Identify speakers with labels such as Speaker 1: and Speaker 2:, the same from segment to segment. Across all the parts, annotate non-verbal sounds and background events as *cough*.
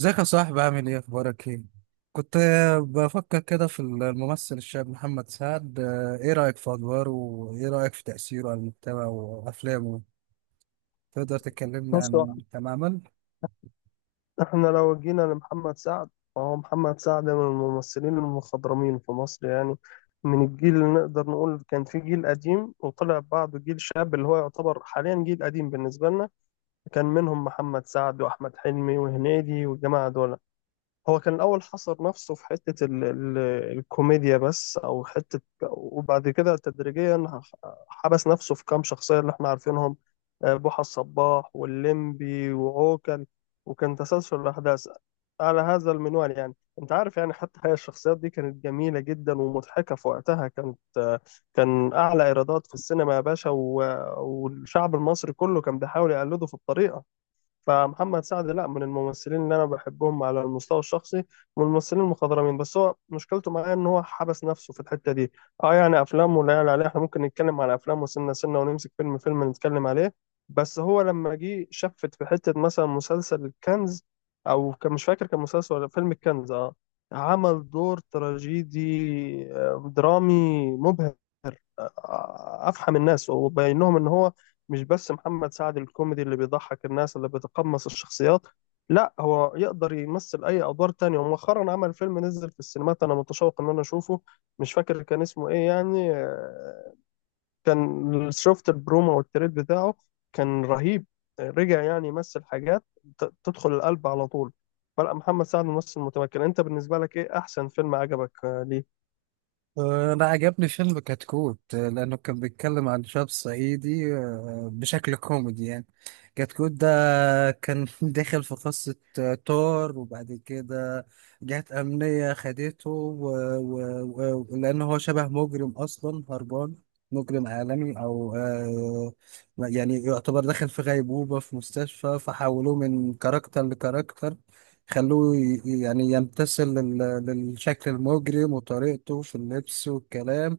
Speaker 1: ازيك يا صاحبي، عامل ايه؟ اخبارك ايه؟ كنت بفكر كده في الممثل الشاب محمد سعد. ايه رأيك في ادواره وايه رأيك في تأثيره على المجتمع وافلامه؟ تقدر تكلمنا
Speaker 2: بص،
Speaker 1: عن تماما؟
Speaker 2: احنا لو جينا لمحمد سعد فهو محمد سعد من الممثلين المخضرمين في مصر يعني. من الجيل اللي نقدر نقول كان في جيل قديم وطلع بعده جيل شاب اللي هو يعتبر حاليا جيل قديم بالنسبة لنا. كان منهم محمد سعد وأحمد حلمي وهنيدي والجماعة دول. هو كان الأول حصر نفسه في حتة ال الكوميديا بس أو حتة، وبعد كده تدريجيا حبس نفسه في كام شخصية اللي احنا عارفينهم: بوحة الصباح واللمبي وعوكل. وكان تسلسل الأحداث على هذا المنوال يعني. أنت عارف يعني، حتى هي الشخصيات دي كانت جميلة جدا ومضحكة في وقتها، كانت كان أعلى إيرادات في السينما يا باشا، والشعب المصري كله كان بيحاول يقلده في الطريقة. فمحمد سعد لا، من الممثلين اللي انا بحبهم على المستوى الشخصي، من الممثلين المخضرمين، بس هو مشكلته معايا ان هو حبس نفسه في الحته دي. اه يعني افلامه لا يعلى عليها، احنا ممكن نتكلم على افلامه سنه سنه ونمسك فيلم فيلم نتكلم عليه. بس هو لما جه شفت في حته مثلا مسلسل الكنز، او كان مش فاكر كان مسلسل ولا فيلم الكنز، اه. عمل دور تراجيدي، درامي مبهر. افحم الناس وبين لهم ان هو مش بس محمد سعد الكوميدي اللي بيضحك الناس اللي بيتقمص الشخصيات، لا هو يقدر يمثل اي ادوار تانية. ومؤخرا عمل فيلم نزل في السينمات، انا متشوق ان انا اشوفه. مش فاكر كان اسمه ايه يعني، كان شفت البرومو والتريد بتاعه كان رهيب. رجع يعني يمثل حاجات تدخل القلب على طول. فلا محمد سعد ممثل متمكن. انت بالنسبة لك ايه احسن فيلم عجبك ليه؟
Speaker 1: انا عجبني فيلم كتكوت، لانه كان بيتكلم عن شاب صعيدي، بشكل كوميدي يعني. كتكوت ده، فكان *laughs* داخل في قصة. طار وبعد كده جهات أمنية خدته، لأن هو شبه مجرم أصلا هربان. مجرم عالمي أو يعني يعتبر داخل في غيبوبة في مستشفى، فحولوه من كاركتر لكاركتر. خلوه يعني يمتثل للشكل المجرم وطريقته في اللبس والكلام.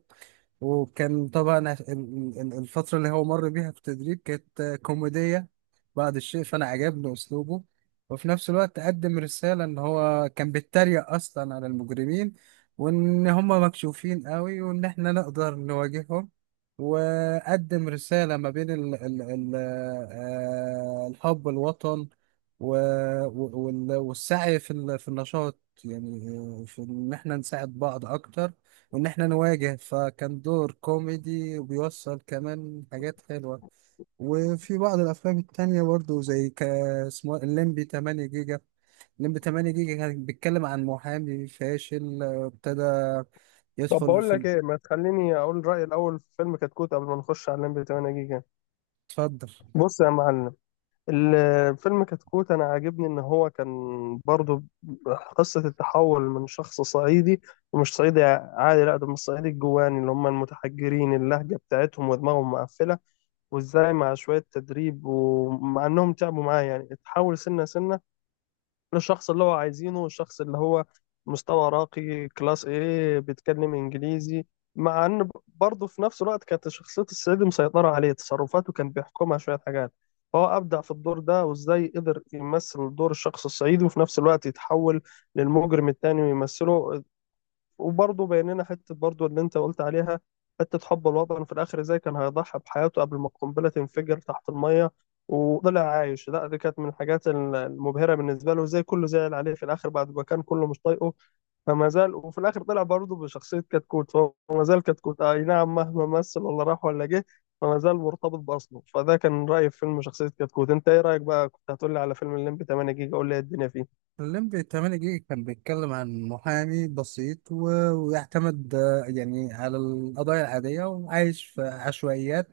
Speaker 1: وكان طبعا الفترة اللي هو مر بيها في التدريب كانت كوميدية بعض الشيء. فأنا عجبني أسلوبه، وفي نفس الوقت قدم رسالة إن هو كان بيتريق أصلا على المجرمين، وإن هم مكشوفين قوي، وإن إحنا نقدر نواجههم. وقدم رسالة ما بين ال ال ال آه، الحب الوطن، و- والسعي في النشاط يعني. في إن إحنا نساعد بعض أكتر، وإن إحنا نواجه. فكان دور كوميدي وبيوصل كمان حاجات حلوة. وفي بعض الأفلام التانية برضو زي اسمه إيه؟ الليمبي 8 جيجا. الليمبي 8 جيجا كان بيتكلم عن محامي فاشل. ابتدى
Speaker 2: طب
Speaker 1: يدخل
Speaker 2: بقول
Speaker 1: في
Speaker 2: لك ايه، ما تخليني اقول رأيي الاول في فيلم كتكوت قبل ما نخش على الليمبي 8 جيجا.
Speaker 1: اتفضل.
Speaker 2: بص يا معلم، الفيلم كتكوت انا عاجبني ان هو كان برضو قصة التحول من شخص صعيدي، ومش صعيدي عادي لا، ده من الصعيدي الجواني اللي هم المتحجرين، اللهجة بتاعتهم ودماغهم مقفلة. وازاي مع شوية تدريب ومع انهم تعبوا معاه يعني، اتحول سنة سنة للشخص اللي هو عايزينه، الشخص اللي هو مستوى راقي كلاس، ايه، بيتكلم انجليزي. مع ان برضه في نفس الوقت كانت شخصية السيد مسيطرة عليه، تصرفاته كان بيحكمها شوية حاجات. فهو أبدع في الدور ده، وازاي قدر يمثل دور الشخص الصعيدي وفي نفس الوقت يتحول للمجرم التاني ويمثله. وبرضه بيننا حتة برضه اللي أنت قلت عليها، حتة حب الوطن في الآخر، إزاي كان هيضحي بحياته قبل ما القنبلة تنفجر تحت المية وطلع عايش. لا دي كانت من الحاجات المبهرة بالنسبة له، إزاي كله زعل عليه في الآخر بعد ما كان كله مش طايقه. فما زال، وفي الاخر طلع برضه بشخصيه كتكوت، فهو ما زال كتكوت، اي نعم مهما مثل ولا راح ولا جه فما زال مرتبط باصله. فده كان رايي في فيلم شخصيه كتكوت. انت ايه رايك بقى؟ كنت هتقول لي على فيلم الليمبي 8 جيجا، قول لي إيه الدنيا فيه.
Speaker 1: الليمبي 8 جيجا كان بيتكلم عن محامي بسيط، ويعتمد يعني على القضايا العادية، وعايش في عشوائيات.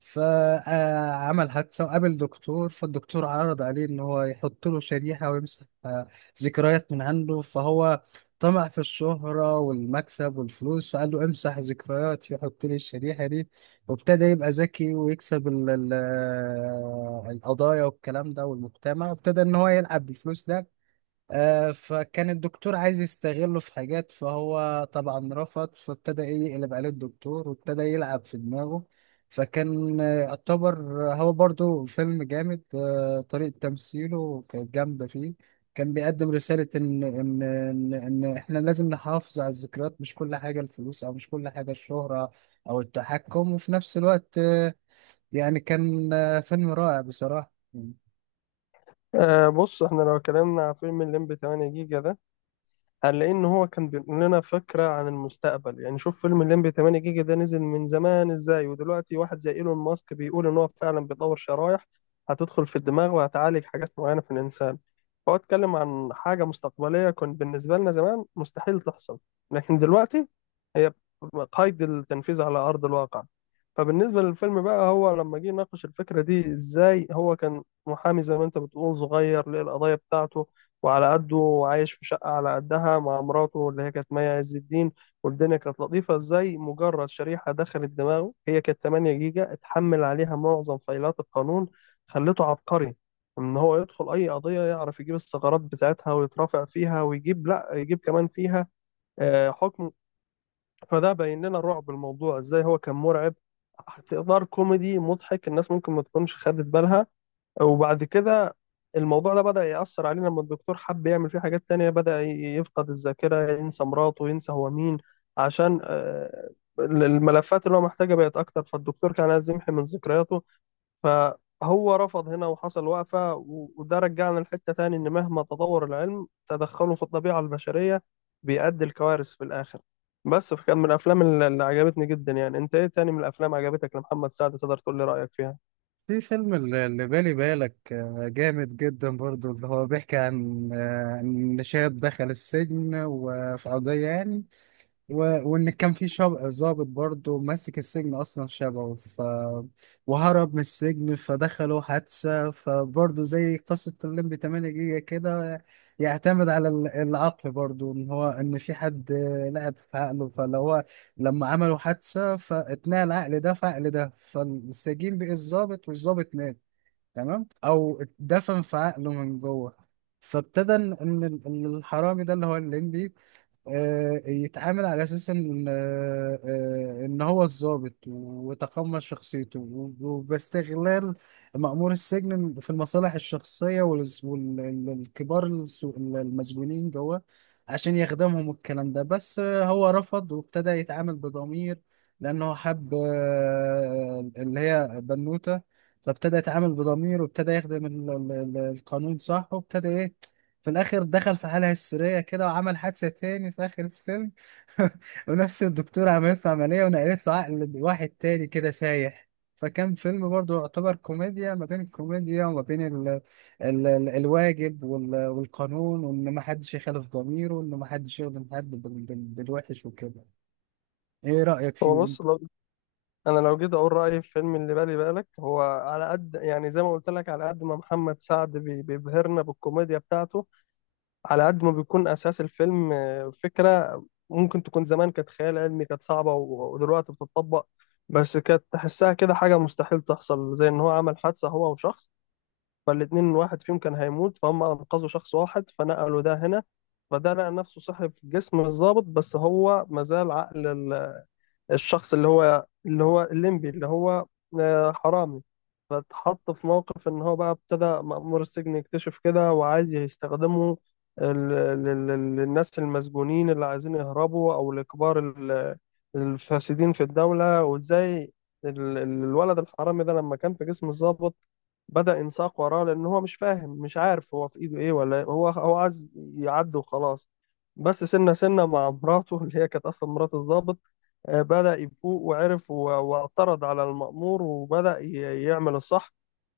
Speaker 1: فعمل حادثة وقابل دكتور، فالدكتور عرض عليه إن هو يحط له شريحة ويمسح ذكريات من عنده. فهو طمع في الشهرة والمكسب والفلوس، فقال له: امسح ذكرياتي وحط لي الشريحة دي. وابتدى يبقى ذكي ويكسب القضايا والكلام ده والمجتمع. وابتدى إن هو يلعب بالفلوس ده. فكان الدكتور عايز يستغله في حاجات، فهو طبعا رفض. فابتدى ايه يقلب عليه الدكتور وابتدى يلعب في دماغه. فكان يعتبر هو برضو فيلم جامد. طريقة تمثيله كانت جامدة فيه. كان بيقدم رسالة إن إحنا لازم نحافظ على الذكريات، مش كل حاجة الفلوس أو مش كل حاجة الشهرة أو التحكم. وفي نفس الوقت يعني كان فيلم رائع بصراحة.
Speaker 2: آه بص، احنا لو اتكلمنا على فيلم الليمبي 8 جيجا ده، قال لان هو كان بينقل لنا فكره عن المستقبل يعني. شوف، فيلم الليمبي 8 جيجا ده نزل من زمان، ازاي ودلوقتي واحد زي ايلون ماسك بيقول ان هو فعلا بيطور شرايح هتدخل في الدماغ وهتعالج حاجات معينه في الانسان. فهو اتكلم عن حاجه مستقبليه كان بالنسبه لنا زمان مستحيل تحصل، لكن دلوقتي هي قيد التنفيذ على ارض الواقع. فبالنسبه للفيلم بقى، هو لما جه يناقش الفكره دي، ازاي هو كان محامي زي ما انت بتقول صغير للقضايا بتاعته وعلى قده، وعايش في شقة على قدها مع مراته اللي هي كانت مي عز الدين. والدنيا كانت لطيفة، ازاي مجرد شريحة دخلت دماغه هي كانت 8 جيجا، اتحمل عليها معظم فايلات القانون، خلته عبقري ان هو يدخل اي قضية يعرف يجيب الثغرات بتاعتها ويترافع فيها ويجيب لا يجيب كمان فيها حكم. فده بين لنا رعب الموضوع، ازاي هو كان مرعب في اطار كوميدي مضحك. الناس ممكن ما تكونش خدت بالها. وبعد كده الموضوع ده بدأ يأثر علينا، لما الدكتور حب يعمل فيه حاجات تانية، بدأ يفقد الذاكرة، ينسى مراته، ينسى هو مين، عشان الملفات اللي هو محتاجها بقت أكتر. فالدكتور كان عايز يمحي من ذكرياته، فهو رفض هنا وحصل وقفة وده رجعنا لحتة تاني، إن مهما تطور العلم تدخله في الطبيعة البشرية بيؤدي لكوارث في الآخر بس. فكان من الأفلام اللي عجبتني جدا يعني. أنت إيه تاني من الأفلام عجبتك لمحمد سعد؟ تقدر تقول لي رأيك فيها؟
Speaker 1: في فيلم اللي بالي بالك، جامد جدا برضو، اللي هو بيحكي عن إن شاب دخل السجن وفي قضية يعني. و... وان كان في شاب ضابط برضه ماسك السجن اصلا شبهه وهرب من السجن، فدخلوا حادثه. فبرضه زي قصه الليمبي 8 جيجا كده، يعتمد على العقل برضه، ان هو ان في حد لعب في عقله. فلو هو لما عملوا حادثه، فاتنقل العقل ده في عقل ده. فالسجين بقي الضابط والضابط مات، تمام، او اتدفن في عقله من جوه. فابتدى إن الحرامي ده اللي هو الليمبي، يتعامل على اساس ان، ان هو الضابط وتقمص شخصيته وباستغلال مأمور السجن في المصالح الشخصيه والكبار المسجونين جوه عشان يخدمهم. الكلام ده بس، هو رفض وابتدى يتعامل بضمير لانه حب، اللي هي بنوته. فابتدى يتعامل بضمير وابتدى يخدم القانون صح. وابتدى ايه في الاخر دخل في حالة هستيرية كده، وعمل حادثة تاني في اخر الفيلم. *laughs* ونفس الدكتورة عملت له عملية ونقلت له عقل واحد تاني كده سايح. فكان فيلم برضه يعتبر كوميديا، ما بين الكوميديا وما بين ال ال ال الواجب والقانون، وان ما حدش يخالف ضميره، وان ما حدش يخدم حد بالوحش وكده. ايه رأيك
Speaker 2: هو
Speaker 1: فيه
Speaker 2: بص،
Speaker 1: انت؟
Speaker 2: انا لو جيت اقول رايي في فيلم اللي بالي بالك، هو على قد يعني زي ما قلت لك، على قد ما محمد سعد بيبهرنا بالكوميديا بتاعته، على قد ما بيكون اساس الفيلم فكره ممكن تكون زمان كانت خيال علمي، كانت صعبه ودلوقتي بتطبق. بس كانت تحسها كده حاجه مستحيل تحصل، زي ان هو عمل حادثه هو وشخص، فالاتنين واحد فيهم كان هيموت، فهم انقذوا شخص واحد فنقلوا ده هنا، فده لقى نفسه صحي في جسم الضابط بس هو مازال عقل الشخص اللي هو الليمبي اللي هو حرامي. فاتحط في موقف ان هو بقى ابتدى مأمور السجن يكتشف كده وعايز يستخدمه ال- للناس المسجونين اللي عايزين يهربوا او لكبار الفاسدين في الدولة. وازاي الولد الحرامي ده لما كان في جسم الضابط بدأ ينساق وراه، لأن هو مش فاهم مش عارف هو في إيده إيه، ولا هو عايز يعدي وخلاص. بس سنة سنة مع مراته اللي هي كانت أصلا مرات الضابط، بدأ يفوق وعرف واعترض على المأمور، وبدأ يعمل الصح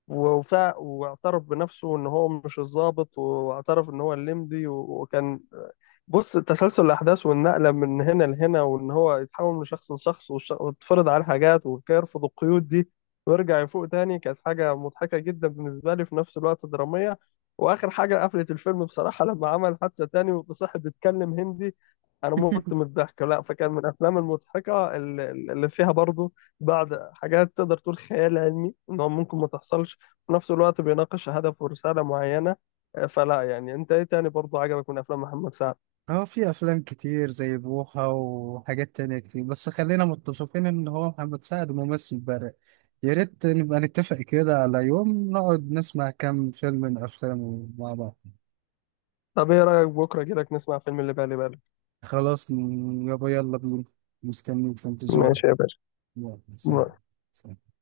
Speaker 2: وفاق واعترف بنفسه إن هو مش الضابط، واعترف إن هو الليمبي وكان. بص تسلسل الأحداث والنقلة من هنا لهنا، وإن هو يتحول من شخص لشخص ويتفرض عليه حاجات ويرفض القيود دي ويرجع يفوق تاني، كانت حاجة مضحكة جدا بالنسبة لي في نفس الوقت درامية. وآخر حاجة قفلت الفيلم بصراحة، لما عمل حادثة تاني وصاحب بيتكلم هندي، أنا مت من الضحك. لا فكان من الأفلام المضحكة اللي فيها برضو بعض حاجات تقدر تقول خيال علمي إن هو ممكن ما تحصلش، وفي نفس الوقت بيناقش هدف ورسالة معينة. فلا يعني، أنت إيه تاني برضو عجبك من أفلام محمد سعد؟
Speaker 1: اه، في افلام كتير زي بوحة وحاجات تانية كتير، بس خلينا متفقين ان هو محمد سعد ممثل بارع. يا ريت نبقى نتفق كده على يوم نقعد نسمع كام فيلم من افلامه مع بعض.
Speaker 2: طب ايه رأيك بكرة كده نسمع فيلم اللي بالي بالك؟
Speaker 1: خلاص، يابا يلا بينا. مستنيك في انتظارك.
Speaker 2: ماشي يا باشا
Speaker 1: يلا سلام. سلام.